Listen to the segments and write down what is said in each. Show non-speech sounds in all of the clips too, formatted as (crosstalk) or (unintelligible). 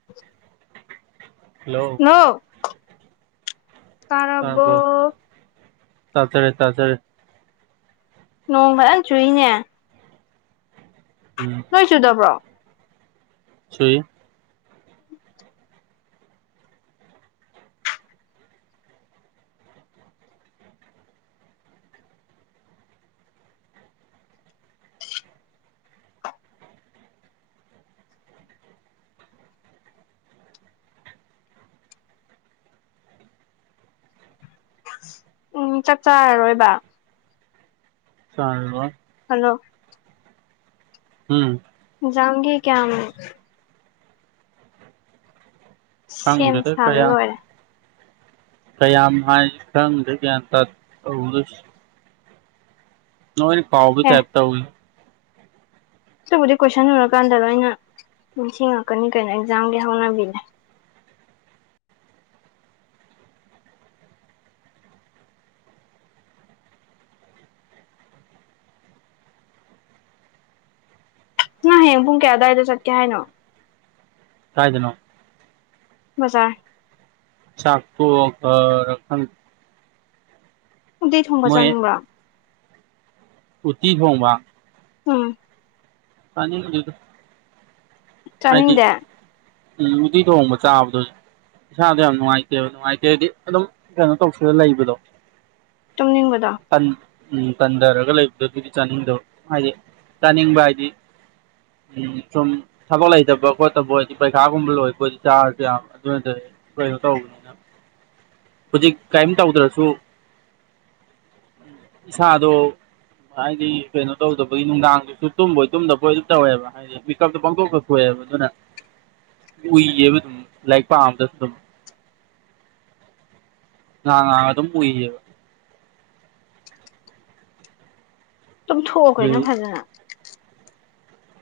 (unintelligible) hello ꯇꯔꯕꯣ ꯇꯥꯔꯕꯣ ꯇꯥꯖꯔꯦ ꯇꯥꯖꯔꯦ ꯅꯣꯡ ꯐꯖꯅ ꯆꯨꯏꯅꯦ ꯎꯝ ꯅꯣꯏ ꯆꯨꯗꯕ꯭ꯔꯣ ꯆꯨꯏ ꯎꯝ ꯆꯥꯛ ꯆꯥꯔꯔꯣꯏꯕ ꯆꯥꯔꯔꯣꯏ ꯍꯜꯂꯣ ꯎꯝ ꯑꯦꯛꯖꯥꯝꯒꯥ ꯀꯌꯥꯝ ꯁꯦꯝ ꯈꯪꯗꯦꯗ ꯁꯥꯕ ꯀꯌꯥꯝ ꯂꯣꯏꯔꯦ ꯀꯌꯥꯝ ꯍꯥꯏ ꯈꯪꯗ꯭ꯔꯦ ꯒ꯭ꯌꯥꯟ ꯇꯥꯗꯦ ꯇꯧꯗꯨꯏꯁꯦ ꯅꯣꯏꯅ ꯀꯥꯎꯕꯩ ꯑꯦ ꯇꯥꯏꯞ ꯇꯧꯏꯤ ꯑꯗꯨꯕꯨꯗꯤ ꯀꯣꯏꯁꯟ ꯎꯔꯀꯥꯟꯗ ꯂꯣꯏꯅ ꯅꯤꯡꯁꯤꯡꯉꯛꯀꯅꯤ ꯀꯩꯅꯣ ꯑꯦꯛꯖꯥꯝꯒꯤ ꯍꯧꯅꯕꯤꯅꯦ ꯅꯪ ꯍꯌꯦꯡ ꯄꯨꯡ ꯀꯌꯥ ꯑꯗꯥꯏꯗ ꯆꯠꯀꯦ ꯍꯥꯏꯅꯣ ꯀꯥꯏꯗꯅꯣ ꯕꯖꯔ ꯆꯥꯛ ꯇ‌ꯣꯛꯑꯣꯒꯔ ꯈꯪꯗ‌ꯦ ꯎꯇꯤ ꯊꯣꯡꯕ ꯃꯣꯏ ꯆꯥꯅꯤꯡꯕ꯭ꯔꯣ ꯎꯇꯤ ꯊ‌ꯣꯡꯕ ꯎꯝ ꯆꯥꯅꯤꯡꯗ‌ꯦꯗ ꯍꯥꯏꯗꯤ ꯆꯥꯅꯤꯡꯗꯦ ꯎꯝ ꯎꯇꯤ ꯊꯣꯡꯕ ꯆꯥꯕꯗ‍ꯣ ꯏꯁꯥꯗꯣ ꯌꯥꯝ ꯅꯨꯡꯉꯥꯏꯇꯦꯕ ꯅꯨꯡꯉꯥꯏꯇꯦ ꯍꯥꯏꯗꯤ ꯑꯗꯨꯝ ꯀꯩꯅꯣ ꯇꯧꯁꯤꯟꯂ ꯂꯩꯕꯗꯣ ꯇꯨꯝꯅꯤꯡꯕꯗꯣ ꯇꯟ ꯎꯝ ꯇꯟꯊꯔꯒ ꯂꯩꯕꯗꯣ ꯑꯗꯨꯗꯤ ꯆꯥꯅꯤꯡꯗꯕ ꯍꯥꯏꯗꯤ ꯆꯥꯅꯤꯡꯕ ꯍꯥꯏꯗꯤ ꯎꯝ ꯁꯨꯝ ꯊꯥꯕꯛ ꯂꯩꯇꯕ ꯈꯣꯠꯇꯕ ꯑꯣꯏꯗꯤ ꯄꯩꯈꯥꯒꯨꯝꯕ ꯂꯣꯏꯕ ꯑꯣꯏꯗꯤ ꯆꯥꯔꯁꯨ ꯌꯥꯕ ꯑꯗꯨ ꯅꯠꯇꯔꯗꯤ ꯀꯩꯅꯣ ꯇꯧꯕꯅꯤꯅ ꯍꯧꯖꯤꯛ ꯀꯔꯤꯝ ꯇꯧꯗ꯭ꯔꯁꯨ ꯏꯁꯥꯗ‌ꯣ ꯍꯥꯏꯗꯤ ꯀꯩꯅꯣ ꯇꯧꯗꯕꯒꯤ ꯅꯨꯡꯗꯥꯡꯗꯨꯁꯨ ꯇꯨꯝꯕꯣꯏ ꯇꯨꯝꯗꯕꯣꯏ ꯑꯗꯨꯝ ꯇꯧꯋꯦꯕ ꯍꯥꯏꯗꯤ ꯄꯤꯀꯞ ꯄꯪꯊ‌ꯣꯛꯇ ꯊ‌ꯣꯛꯑꯦꯕ ꯑꯗꯨꯅ ꯎꯏꯌꯦꯕ ꯑꯗꯨꯝ ꯂꯥꯏꯔꯤꯛ ꯄꯥꯝꯕꯗ ꯑꯗꯨꯝ ꯉꯥꯏꯍꯛ ꯉꯥꯏꯍꯛ ꯑꯗꯨꯝ ꯑꯨꯏꯌꯦꯕ ꯇꯨꯝꯊꯣꯛꯑ‌ꯣ ꯑꯗꯨ ꯀꯩꯅ‌ꯣ ꯐꯖꯅ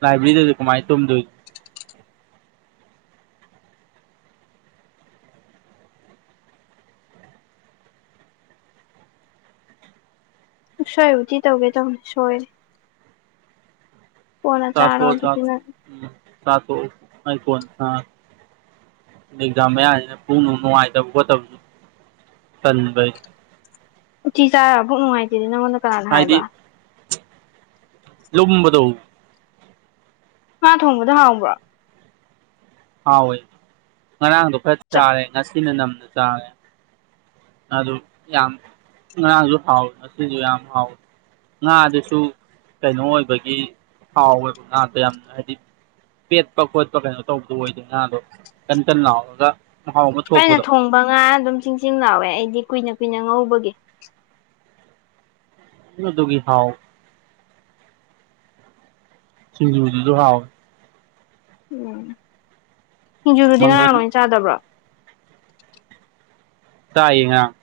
ꯂꯥꯏꯕ꯭ꯔꯤꯗꯨꯗ ꯀꯃꯥꯏꯅ ꯇꯨꯝꯗꯣꯏꯅ‌ꯣ ꯎꯁꯣꯏ ꯎꯇꯤ ꯇꯧꯒꯦ ꯇꯧꯕꯅꯤ ꯁꯣꯏꯔꯗꯤ ꯀꯣꯟꯅ ꯆꯊꯣ ꯆꯥꯔꯣ ꯆ ꯑꯗꯨꯗꯤ ꯅꯪ ꯎꯝ ꯆꯊꯣ ꯑꯩꯀꯣꯟ ꯑꯥ ꯑꯦꯛꯖꯥꯝ ꯃꯌꯥꯁꯤꯅ ꯄꯨꯛ ꯅꯨꯡ ꯅꯨꯡꯉꯥꯏꯇꯕ ꯈꯣꯠꯇꯕꯗ‌ꯣ ꯇꯟꯕꯩ ꯎꯇꯤ ꯆꯥꯔꯒ‌ ꯄꯨꯛ ꯅꯨꯡꯉꯥꯏꯇ‌ꯦꯗꯤ ꯅꯪꯉꯣꯟꯗ ꯀꯅꯥꯅ ꯍꯥꯏꯗꯤ ꯍꯥꯏꯕ ꯂꯨꯝꯕꯗꯣ ꯉꯥ ꯊꯣꯡꯕꯗꯤ ꯍꯥꯎꯕ꯭ꯔꯣ ꯍꯥꯎꯋꯦ ꯉꯔꯥꯡꯗꯣ ꯈꯔ ꯆ ꯆꯥꯔꯦ ꯉꯁꯤꯅ ꯅꯝꯅ ꯆꯥꯔꯦ ꯑꯗꯨ ꯌꯥꯝ ꯉꯥꯔꯥꯡꯁꯨ ꯍꯥꯎꯋꯤ ꯑꯁꯤꯁꯨ ꯌꯥꯝ ꯍꯥꯎꯋꯤ ꯉꯥꯗꯨꯁꯨ ꯀꯩꯅꯣ ꯑꯣꯏꯕꯒꯤ ꯍꯥꯎꯋꯦꯕ ꯉꯥꯗꯣ ꯌꯥꯝ ꯍꯥꯏꯗꯤ ꯄꯦꯠꯄ ꯈꯣꯠꯄ ꯀꯩꯅꯣ ꯇꯧꯕꯗꯨ ꯑꯣꯏꯗꯦ ꯉꯥꯗꯣ ꯀꯟ ꯀꯟ ꯂꯥꯎꯔꯒ ꯃꯍꯥꯎ ꯑꯃ ꯊꯣꯛꯄꯗꯣ ꯃꯉꯥ ꯑꯗꯨꯝ ꯆꯤꯡ ꯆꯤꯡ ꯂꯥꯎꯋꯦ ꯑꯩꯗꯤ ꯀꯨꯏꯅ ꯀꯨꯏꯅ ꯉꯧꯕꯒꯤ ꯃꯗꯨꯒꯤ ꯊꯥꯎ ꯁꯤꯡꯖꯨꯗꯨꯁꯨ ꯍꯥꯎꯌ‌ꯦ ꯎꯝ ꯁꯤꯡꯖꯨꯗꯨꯗꯤ ꯃꯪꯒꯟ ꯉꯔꯥꯡ ꯂꯣꯏ ꯆꯥꯗꯕ꯭ꯔꯣ ꯆꯥꯏꯌꯦ‌ ꯉꯔꯥꯡ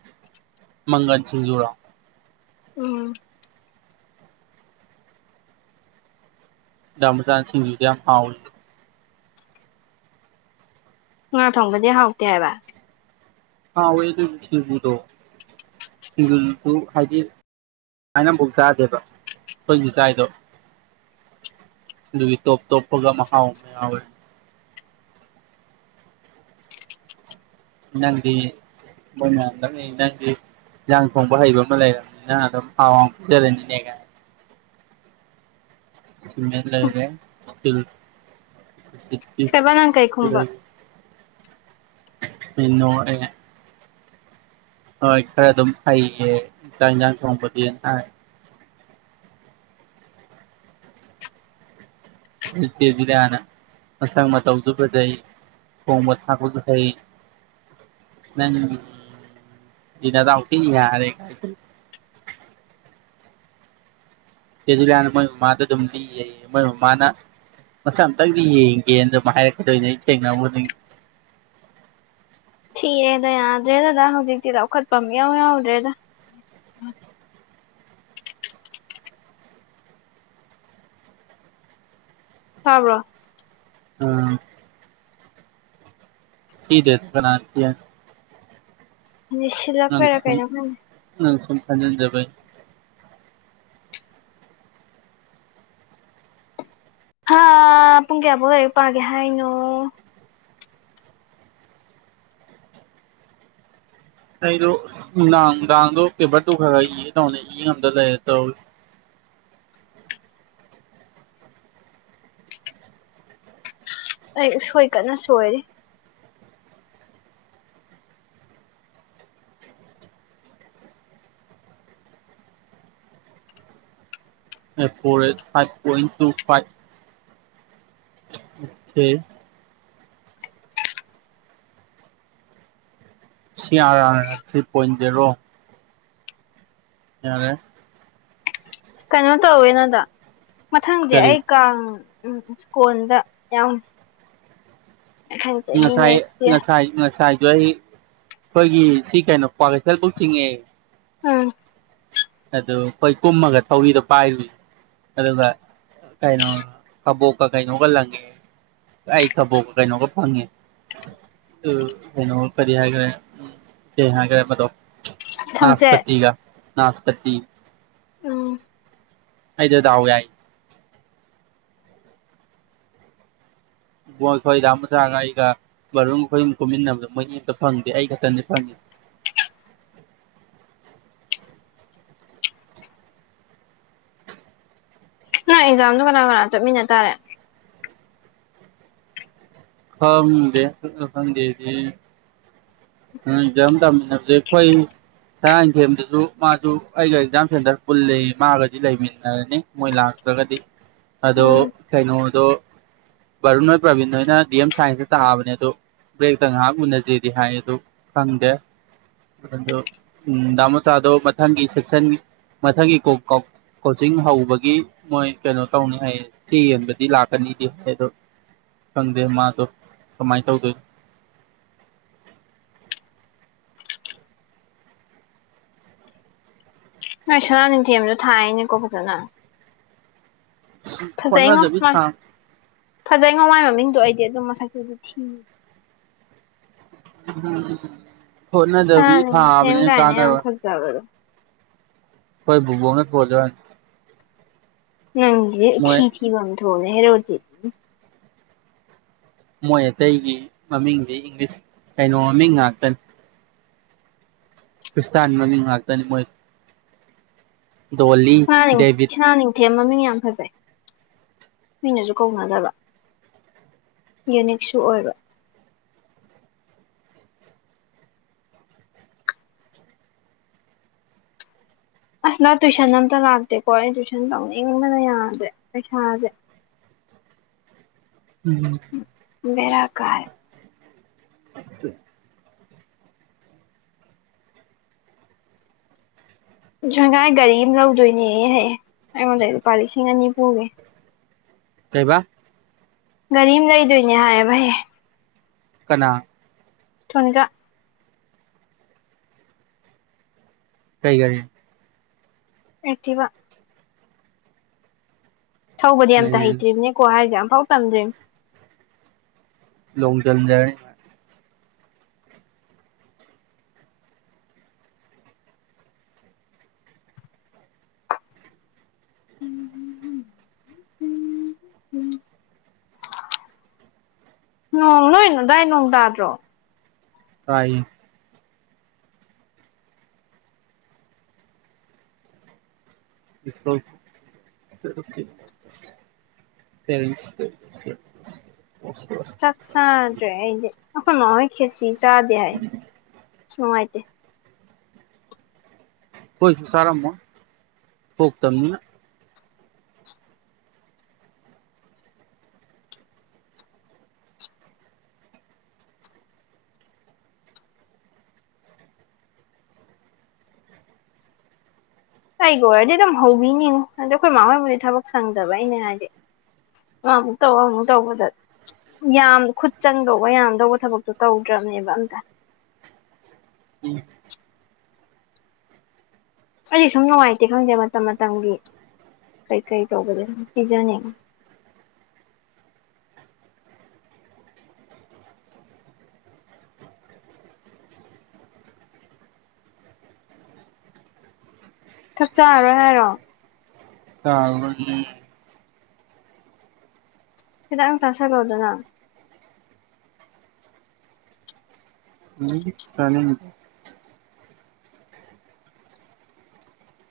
ꯃꯪꯒꯟ ꯁꯤꯡꯖꯨꯔꯣ ꯎꯝ ꯌꯥꯝꯕ ꯖꯥꯠꯅ‌ꯦ ꯁꯤꯡꯖꯨꯗ‌ꯣ ꯌꯥꯝ ꯍꯥꯎꯌ‌ꯦ ꯉꯥ ꯊꯣꯡꯕꯗꯤ ꯍꯥꯎꯇꯦ ꯍꯥꯏꯕ ꯍꯥꯎꯌ‌ꯦ ꯗꯨꯕꯨꯗꯤ ꯁꯤꯡꯖꯨ ꯗ‌ꯣ ꯁꯤꯡꯖꯨ ꯗꯨꯁꯨ ꯍꯥꯏꯗꯤ ꯁꯨꯃꯥꯏꯅ ꯑꯃꯐꯥꯎ ꯆꯥꯗꯦꯕ ꯈ‌ꯣꯏꯖꯨ ꯆꯥꯏꯗꯣ ꯑꯗꯨꯒꯤ ꯇꯣꯞ ꯇꯣꯞꯄꯒ ꯃꯍꯥꯎ ꯌꯥꯎꯌ‌ꯦ ꯅꯪꯗꯤ ꯃ‌ꯣꯏꯅ ꯂꯛꯅꯩ ꯅꯪꯗꯤ ꯌꯥꯪ ꯁꯣꯡꯕ ꯍꯩꯕ ꯃꯜ ꯂꯩꯔꯗꯣ ꯍꯥꯎꯥꯡ ꯆ ꯂꯩꯅꯦꯦꯉ ꯁꯤꯃꯦ ꯂꯩꯔꯦ ꯁꯕꯅꯥꯥꯡ ꯀꯥꯏ ꯀꯨꯝꯕ ꯄꯅꯣ ꯍꯣꯏ ꯈꯔ ꯑꯗꯨꯝ ꯍꯩꯌꯦ ꯏꯟꯁꯥꯡ ꯏꯟꯖꯥꯡ ꯊꯣꯡꯕꯗꯤ ꯏꯆꯦ ꯕꯤꯗꯤꯌꯅ ꯃꯁꯪ ꯃꯇꯧꯁꯨ ꯐꯥꯖꯩ ꯊ‌ꯣꯡꯕ ꯊꯥꯛꯄꯁꯨ ꯍꯩ ꯅꯪꯗꯤ ꯅꯗꯥꯎ ꯊꯤ ꯌꯥꯔꯦ ꯀꯥꯏ ꯆ‌ꯦ ꯗꯨꯏꯂꯅ ꯃꯣꯏ ꯃꯃꯥꯗ ꯑꯗꯨꯝ ꯂꯤꯌ‌ꯦꯌ‌ꯦ ꯃꯣꯏ ꯃꯃꯥꯅ ꯃꯁꯛ ꯑꯝꯇꯪꯗꯤ ꯌꯦꯡꯒꯦꯅ ꯑꯗꯨꯝ ꯍꯥꯏꯔꯛꯀꯗꯣꯏꯅꯦ ꯑꯩ ꯊꯦꯡꯅꯕ‌ ꯈꯨꯗꯤꯡꯒꯤ ꯊꯤꯔꯦꯗ ꯌꯥꯗ꯭ꯔꯦꯗꯗꯥ ꯍꯧꯖꯤꯛꯇꯤ ꯂꯧꯈꯠꯄ ꯑꯃ ꯌꯥꯎ ꯌꯥꯎꯗ꯭ꯔꯦꯗ ꯇꯥꯕ꯭ꯔꯣ ꯎꯝ ꯍꯗꯦꯠ ꯅꯥꯇ ꯅꯤꯡꯁꯤꯂꯛꯄ ꯑꯣꯏꯔ ꯀꯥꯏꯅ ꯈꯪ ꯎꯝ ꯁꯨꯡ ꯐꯥꯟꯗꯅꯗꯕ ꯍꯥ ꯄꯨꯡ ꯀꯌꯥꯐꯥꯎ ꯂꯔꯤꯛ ꯄꯥꯒꯦ ꯍꯥꯏꯅꯣ ꯑꯩꯗꯣ ꯅꯨꯡꯗꯥꯡ ꯅꯨꯡꯗꯥꯡꯗꯣ ꯄꯦꯄꯔ ꯇꯨ ꯈꯔ ꯏꯒꯦ ꯇꯧꯅꯤ ꯏ ꯉꯝꯗ ꯂꯩꯔꯦ ꯇꯧꯋ ꯑꯩ ꯎꯁꯣꯏ ꯀꯟꯅ ꯁꯣꯏꯔ four five point two five ꯍꯝ ꯁꯤꯌꯥ ꯊ꯭ꯔꯤ ꯄꯣꯏꯟ ꯖꯦꯔꯣ ꯌꯥꯔꯦ ꯀꯩꯅꯣ ꯇꯧꯋꯦꯅꯗ ꯃꯊꯪꯗꯤ ꯀꯔꯤ ꯑꯩ ꯀꯥꯡ ꯎ ꯁ꯭ꯀꯣꯟꯗ ꯌꯥꯝ ꯉꯁꯥꯏ ꯅꯦꯛꯁ ꯌꯔ ꯉꯁꯥꯏ ꯉꯁꯥꯏꯖ ꯑꯩꯈꯣꯏꯒꯤ ꯁꯤ ꯀꯩꯅꯣ ꯀ꯭ꯋꯥ ꯀꯩꯊꯦꯜꯕꯨꯛ ꯆꯤꯡꯉꯦ ꯎꯝ ꯑꯗꯨ ꯑꯩꯈꯣꯏ ꯀꯨꯝꯃꯒ ꯊꯧꯔꯤꯗꯣ ꯄꯥꯏꯔꯨꯁ ꯑꯗꯨꯒ ꯀꯩꯅꯣ ꯀꯕꯣꯛꯀ ꯀꯩꯅꯣꯒ ꯂꯪꯒꯦ ꯑ ꯑꯩ ꯈꯥꯕꯣꯕ ꯀꯥꯏꯅꯉꯔ ꯐꯪ ꯎꯩꯅꯣ ꯀꯔꯤ ꯍꯥꯏꯒ꯭ꯔꯦ ꯎ ꯀ ꯍꯥꯏꯒ꯭ꯔꯦ ꯃꯗꯣ ꯊꯝꯆꯦꯠ ꯅꯥꯁꯄꯇꯤꯒ ꯅꯥꯁꯄꯇꯤ ꯎꯝ ꯑꯩꯗꯗꯥꯎ ꯌꯥꯏ ꯃꯣꯏ ꯑꯩꯈꯣꯏ ꯔꯥ ꯃꯖꯥꯒ ꯑꯩꯒ ꯃꯔꯨꯝ ꯑꯩꯈꯣꯏꯨꯝ ꯀꯨꯝꯃꯤꯟꯅꯕꯗ ꯃꯣꯏꯒꯤ ꯑꯝꯇ ꯐꯪꯗꯦ ꯑꯩ ꯈꯛꯇꯗꯤ ꯐꯪꯉꯤ ꯅ ꯑꯦꯛꯖꯥꯝꯗꯣ ꯀꯅꯥ ꯀꯅꯥ ꯆꯠꯃꯤꯟꯅ ꯇꯔꯦ ꯈꯗꯦꯗꯗꯤ ꯎꯝ ꯌꯥꯝꯝꯗ ꯃꯅ ꯗꯦꯈꯣ ꯁꯥꯔ ꯏꯟꯊꯦꯝꯗꯁꯨ ꯃꯥꯁꯨ ꯑꯩꯒ ꯑꯦꯛꯖꯥꯝ ꯁꯦꯟꯇꯔ ꯄꯨꯜꯜꯂꯤ ꯃꯥꯒꯗꯤ ꯂꯩꯃꯤꯟꯅꯔꯅꯤ ꯃꯣꯏ ꯂꯥꯛꯇ꯭ꯔꯒꯗꯤ ꯑꯗꯣ ꯎꯝ ꯀꯩꯅꯣꯗꯣ ꯕꯥꯔꯨꯟ ꯍꯣꯏ ꯄ꯭ꯔꯕꯤꯟꯣꯏꯅ ꯗꯤ ꯑꯦꯝ ꯁꯥꯏꯟꯖꯇ ꯇꯥꯑꯕꯅꯦ ꯑꯗꯣ ꯕ꯭ꯔꯦꯛꯇ ꯉꯥꯏꯍꯥꯛ ꯎꯨꯟꯅꯖꯦꯗꯤ ꯍꯥꯏ ꯑꯗꯨ ꯐꯪꯗꯦ ꯑꯗꯨꯗꯣꯗꯥ ꯃꯣꯆꯥꯗꯣ ꯃꯊꯪꯒꯤ ꯁꯦꯛꯁꯟ ꯃꯊꯪꯒꯤ ꯀꯣꯛ ꯀꯥꯎꯣꯛ ꯀꯣꯆꯤꯡ ꯍꯧꯕꯒꯤ ꯃꯣꯏ ꯀꯩꯅꯣ ꯇꯧꯅꯤ ꯍꯥꯏꯌꯦ ꯆꯦ ꯌꯦꯟꯕꯗꯤ ꯂꯥꯛꯀꯅꯤꯗꯤ ꯍꯥꯏ ꯑꯗꯣ ꯁꯪꯗꯦ ꯃꯥꯁꯨ ꯀꯃꯥꯏ ꯇꯧꯗꯣꯏ ꯅꯣꯏ ꯁꯨꯅꯥꯅꯤꯊꯦꯝꯁꯨ ꯊꯥꯏꯑꯅꯦꯀꯣ ꯐꯖꯅ ꯐꯖꯩ ꯉꯣ ꯍꯣꯠꯅꯗꯕꯤ ꯃꯥꯏ ꯊꯥ ꯐꯖꯩ ꯉꯣ ꯃꯥꯏ ꯃꯃꯤꯡꯗꯣ ꯑꯩꯗꯤ ꯑꯗꯨꯝ ꯃꯁꯛꯇꯨꯗꯤ ꯊꯤ ꯍꯣꯠꯅꯗꯕꯤ ꯊꯥꯕꯅꯤꯅ ꯀꯥꯟꯅꯔꯣꯢ ꯆꯕꯔ (inaudible) ꯑꯩꯈꯣꯢ ꯕꯨꯕꯣꯛꯅꯥ ꯀꯣꯜ ꯇꯧꯔꯛꯑꯝꯃꯤ ꯅꯪꯒꯤꯗꯤ ꯃꯣꯏ ꯏꯊꯤ ꯊꯤꯕꯥ ꯑꯃꯥ ꯊꯨꯡꯌꯦ ꯍꯦꯔꯣꯗꯤ ꯃꯣꯏ ꯑꯇꯩꯒꯤ ꯃꯃꯤꯡꯗꯤ ꯏꯪꯂꯤꯁ ꯀꯩꯅꯣ ꯃꯃꯤꯡ ꯉꯥꯛꯇꯅꯤ ꯀ꯭ꯔꯤꯁꯇꯥꯟ ꯃꯃꯤꯡ ꯉꯥꯛꯇꯅꯤ ꯃꯣꯏ ꯗꯣꯜꯂꯤ ꯗꯦꯕꯤꯠ ꯅꯤꯡꯊꯦꯝ ꯃꯃꯤꯡ ꯌꯥꯝ ꯐꯖꯩ ꯃꯤꯅꯁꯨ ꯀꯧꯅꯗꯕ ꯌꯨꯅꯤꯛꯁꯨ ꯑꯣꯏꯕ ꯑꯁ ꯅ ꯇꯨꯏꯁꯟ ꯑꯝꯇ ꯂꯥꯛꯇꯦꯀꯣ ꯑꯩꯩꯅ ꯇꯨꯏꯁꯟ ꯇꯧꯅꯤꯡꯕꯅ ꯌꯥꯗ꯭ꯔꯦ ꯄꯩꯁꯥꯁꯦ ꯎꯝ ꯕꯦꯔꯥ ꯀꯥꯏ ꯑꯁ ꯒꯥꯏ ꯒꯥꯔꯤ ꯑꯃ ꯂꯧꯗꯣꯏꯅꯦꯍꯍꯌꯦ ꯑꯩꯉꯣꯟꯗ ꯂꯨꯄꯥ ꯂꯤꯁꯤꯡ ꯑꯅꯤ ꯄꯨꯒꯦ ꯀꯩꯕ ꯒꯥꯔꯤ ꯑꯃ ꯂꯩꯗꯣꯏꯅꯦ ꯍꯥꯏꯌꯦꯕꯍꯦ ꯀꯅꯥ ꯊꯣꯟꯒ ꯀꯩ ꯒꯔꯤ ꯑꯦꯛꯇꯤꯚ ꯊꯧꯕꯗꯤ ꯑꯝ ꯍꯩꯇ꯭ꯔꯤꯝꯅꯦꯀꯣ ꯍꯥꯏꯔꯤꯁꯦ ꯑꯝꯐꯥꯎ ꯇꯝꯗ꯭ꯔꯤꯕꯅꯦ ꯂꯣꯛꯖꯤꯟꯖꯔꯅꯤ ꯎꯝ ꯅꯣꯡ ꯑꯗꯥꯏ ꯅꯣꯡ ꯇꯥꯗ꯭ꯔꯣ ꯇꯥꯏ ꯏꯣꯇ (inaudible) ꯇꯔꯁꯇꯁꯁ ꯆꯥꯛ (inaudible) ꯆꯥꯗ꯭ꯔꯦ ꯑꯩꯗꯤ ꯑꯩꯈꯣꯏ ꯃꯥ ꯍꯣꯏ ꯈꯦꯠꯁꯤ ꯆꯥꯗꯦ ꯍꯥꯏ ꯅꯨꯡꯉꯥꯏꯇꯦ ꯍꯣꯏꯁꯨ ꯁꯔꯝꯃ ꯐ ꯇꯅꯤ (inaudible) ꯑꯩꯒ ꯑꯣꯏꯔꯗꯤ ꯑꯗꯨꯝ ꯍꯧꯕꯤꯅꯤꯉꯨ ꯑꯗꯣ ꯑꯩꯈꯣꯏ ꯃꯥ ꯍꯣꯏꯕꯨꯗꯤ ꯊꯕꯛ ꯁꯪꯗꯕꯩꯅꯦ ꯅꯪ ꯑꯃꯨꯛ ꯇꯧꯔꯛꯑꯣ ꯑꯃꯨꯛ ꯇꯧꯕꯗ ꯌꯥꯝ ꯈꯨꯠ ꯆꯪꯗꯧꯕ ꯌꯥꯝꯗꯧꯕ ꯊꯕꯛꯇꯣ ꯇꯧꯗ꯭ꯔꯕꯅꯦꯕ ꯑꯝꯇ ꯎꯝ ꯑꯩꯗꯤ ꯁꯨꯝ ꯅꯨꯡꯉꯥꯏꯇꯦ ꯈꯪꯗꯦ ꯃꯇꯝ ꯃꯇꯝꯒꯤ ꯀꯩꯀꯩ ꯇꯧꯕꯗ ꯁꯨꯝ ꯄꯤꯖꯅꯤꯡꯉꯤ ꯆꯥꯛ ꯆꯥꯔꯔꯣꯏ ꯍꯥꯏꯔꯣ ꯆꯔꯔꯣꯢꯌꯦ ꯈꯤꯗꯪ ꯆꯥꯥꯁꯤꯟꯂꯨꯗꯅ ꯆꯅꯤꯡ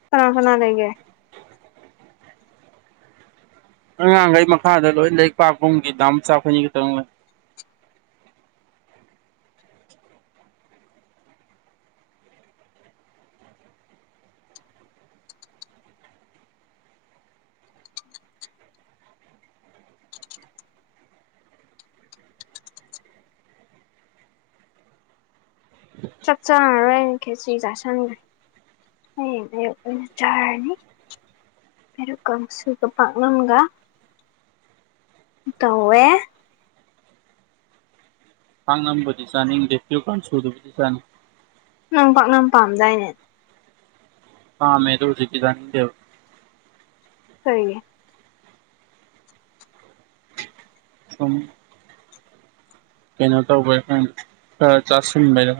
ꯀꯅꯥ ꯀꯅꯥ ꯂꯩꯒꯦ ꯑꯉꯥꯡꯈꯩ ꯃꯈꯥꯗ ꯂꯣꯏ ꯂꯣꯢꯔꯤꯛ ꯄꯥ ꯀꯨꯝꯈꯤ ꯗꯥꯝꯆꯥ ꯑꯈꯣꯢꯅꯤꯗ ꯂꯩ ꯆꯥꯛ ꯆꯥꯔꯔꯣꯏ ꯈꯦꯆꯤ ꯆꯁꯤꯟꯈ꯭ꯔꯦ ꯍꯌꯦꯡ ꯑꯌꯨꯛ ꯑꯣꯢꯅ ꯆꯔꯅꯤ ꯄꯦꯂꯨꯛ ꯀꯥꯡꯁꯨꯒ ꯄꯥꯛꯅꯝꯒ ꯇꯧꯋꯦ ꯄꯥꯛꯅꯝꯕꯨꯗꯤ ꯆꯥꯅꯤꯡꯗꯦ ꯄꯦꯔꯨꯛ ꯀꯥꯡꯁꯨꯕꯨꯗꯤ ꯆꯥꯅꯤꯡꯉꯤ ꯅꯪ ꯄꯥꯛꯅꯝ ꯄꯥꯝꯗꯥꯏꯅꯦ ꯄꯥꯝꯃꯦ ꯑꯗꯨ ꯍꯧꯖꯤꯛꯇꯤ ꯆꯅꯤꯗꯦ ꯀꯩꯒꯤ ꯁꯨꯝ ꯀꯩꯅꯣ ꯇꯧꯕꯩ ꯈꯔ ꯆꯥꯁꯤꯟꯕꯩꯔ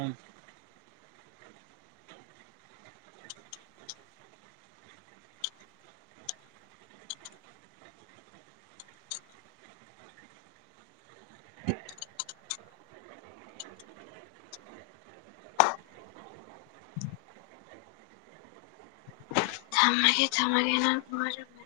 ꯊꯝꯃꯒꯦ ꯊꯥꯝꯃꯒꯦ ꯅꯪ ꯋꯔꯝꯅꯤ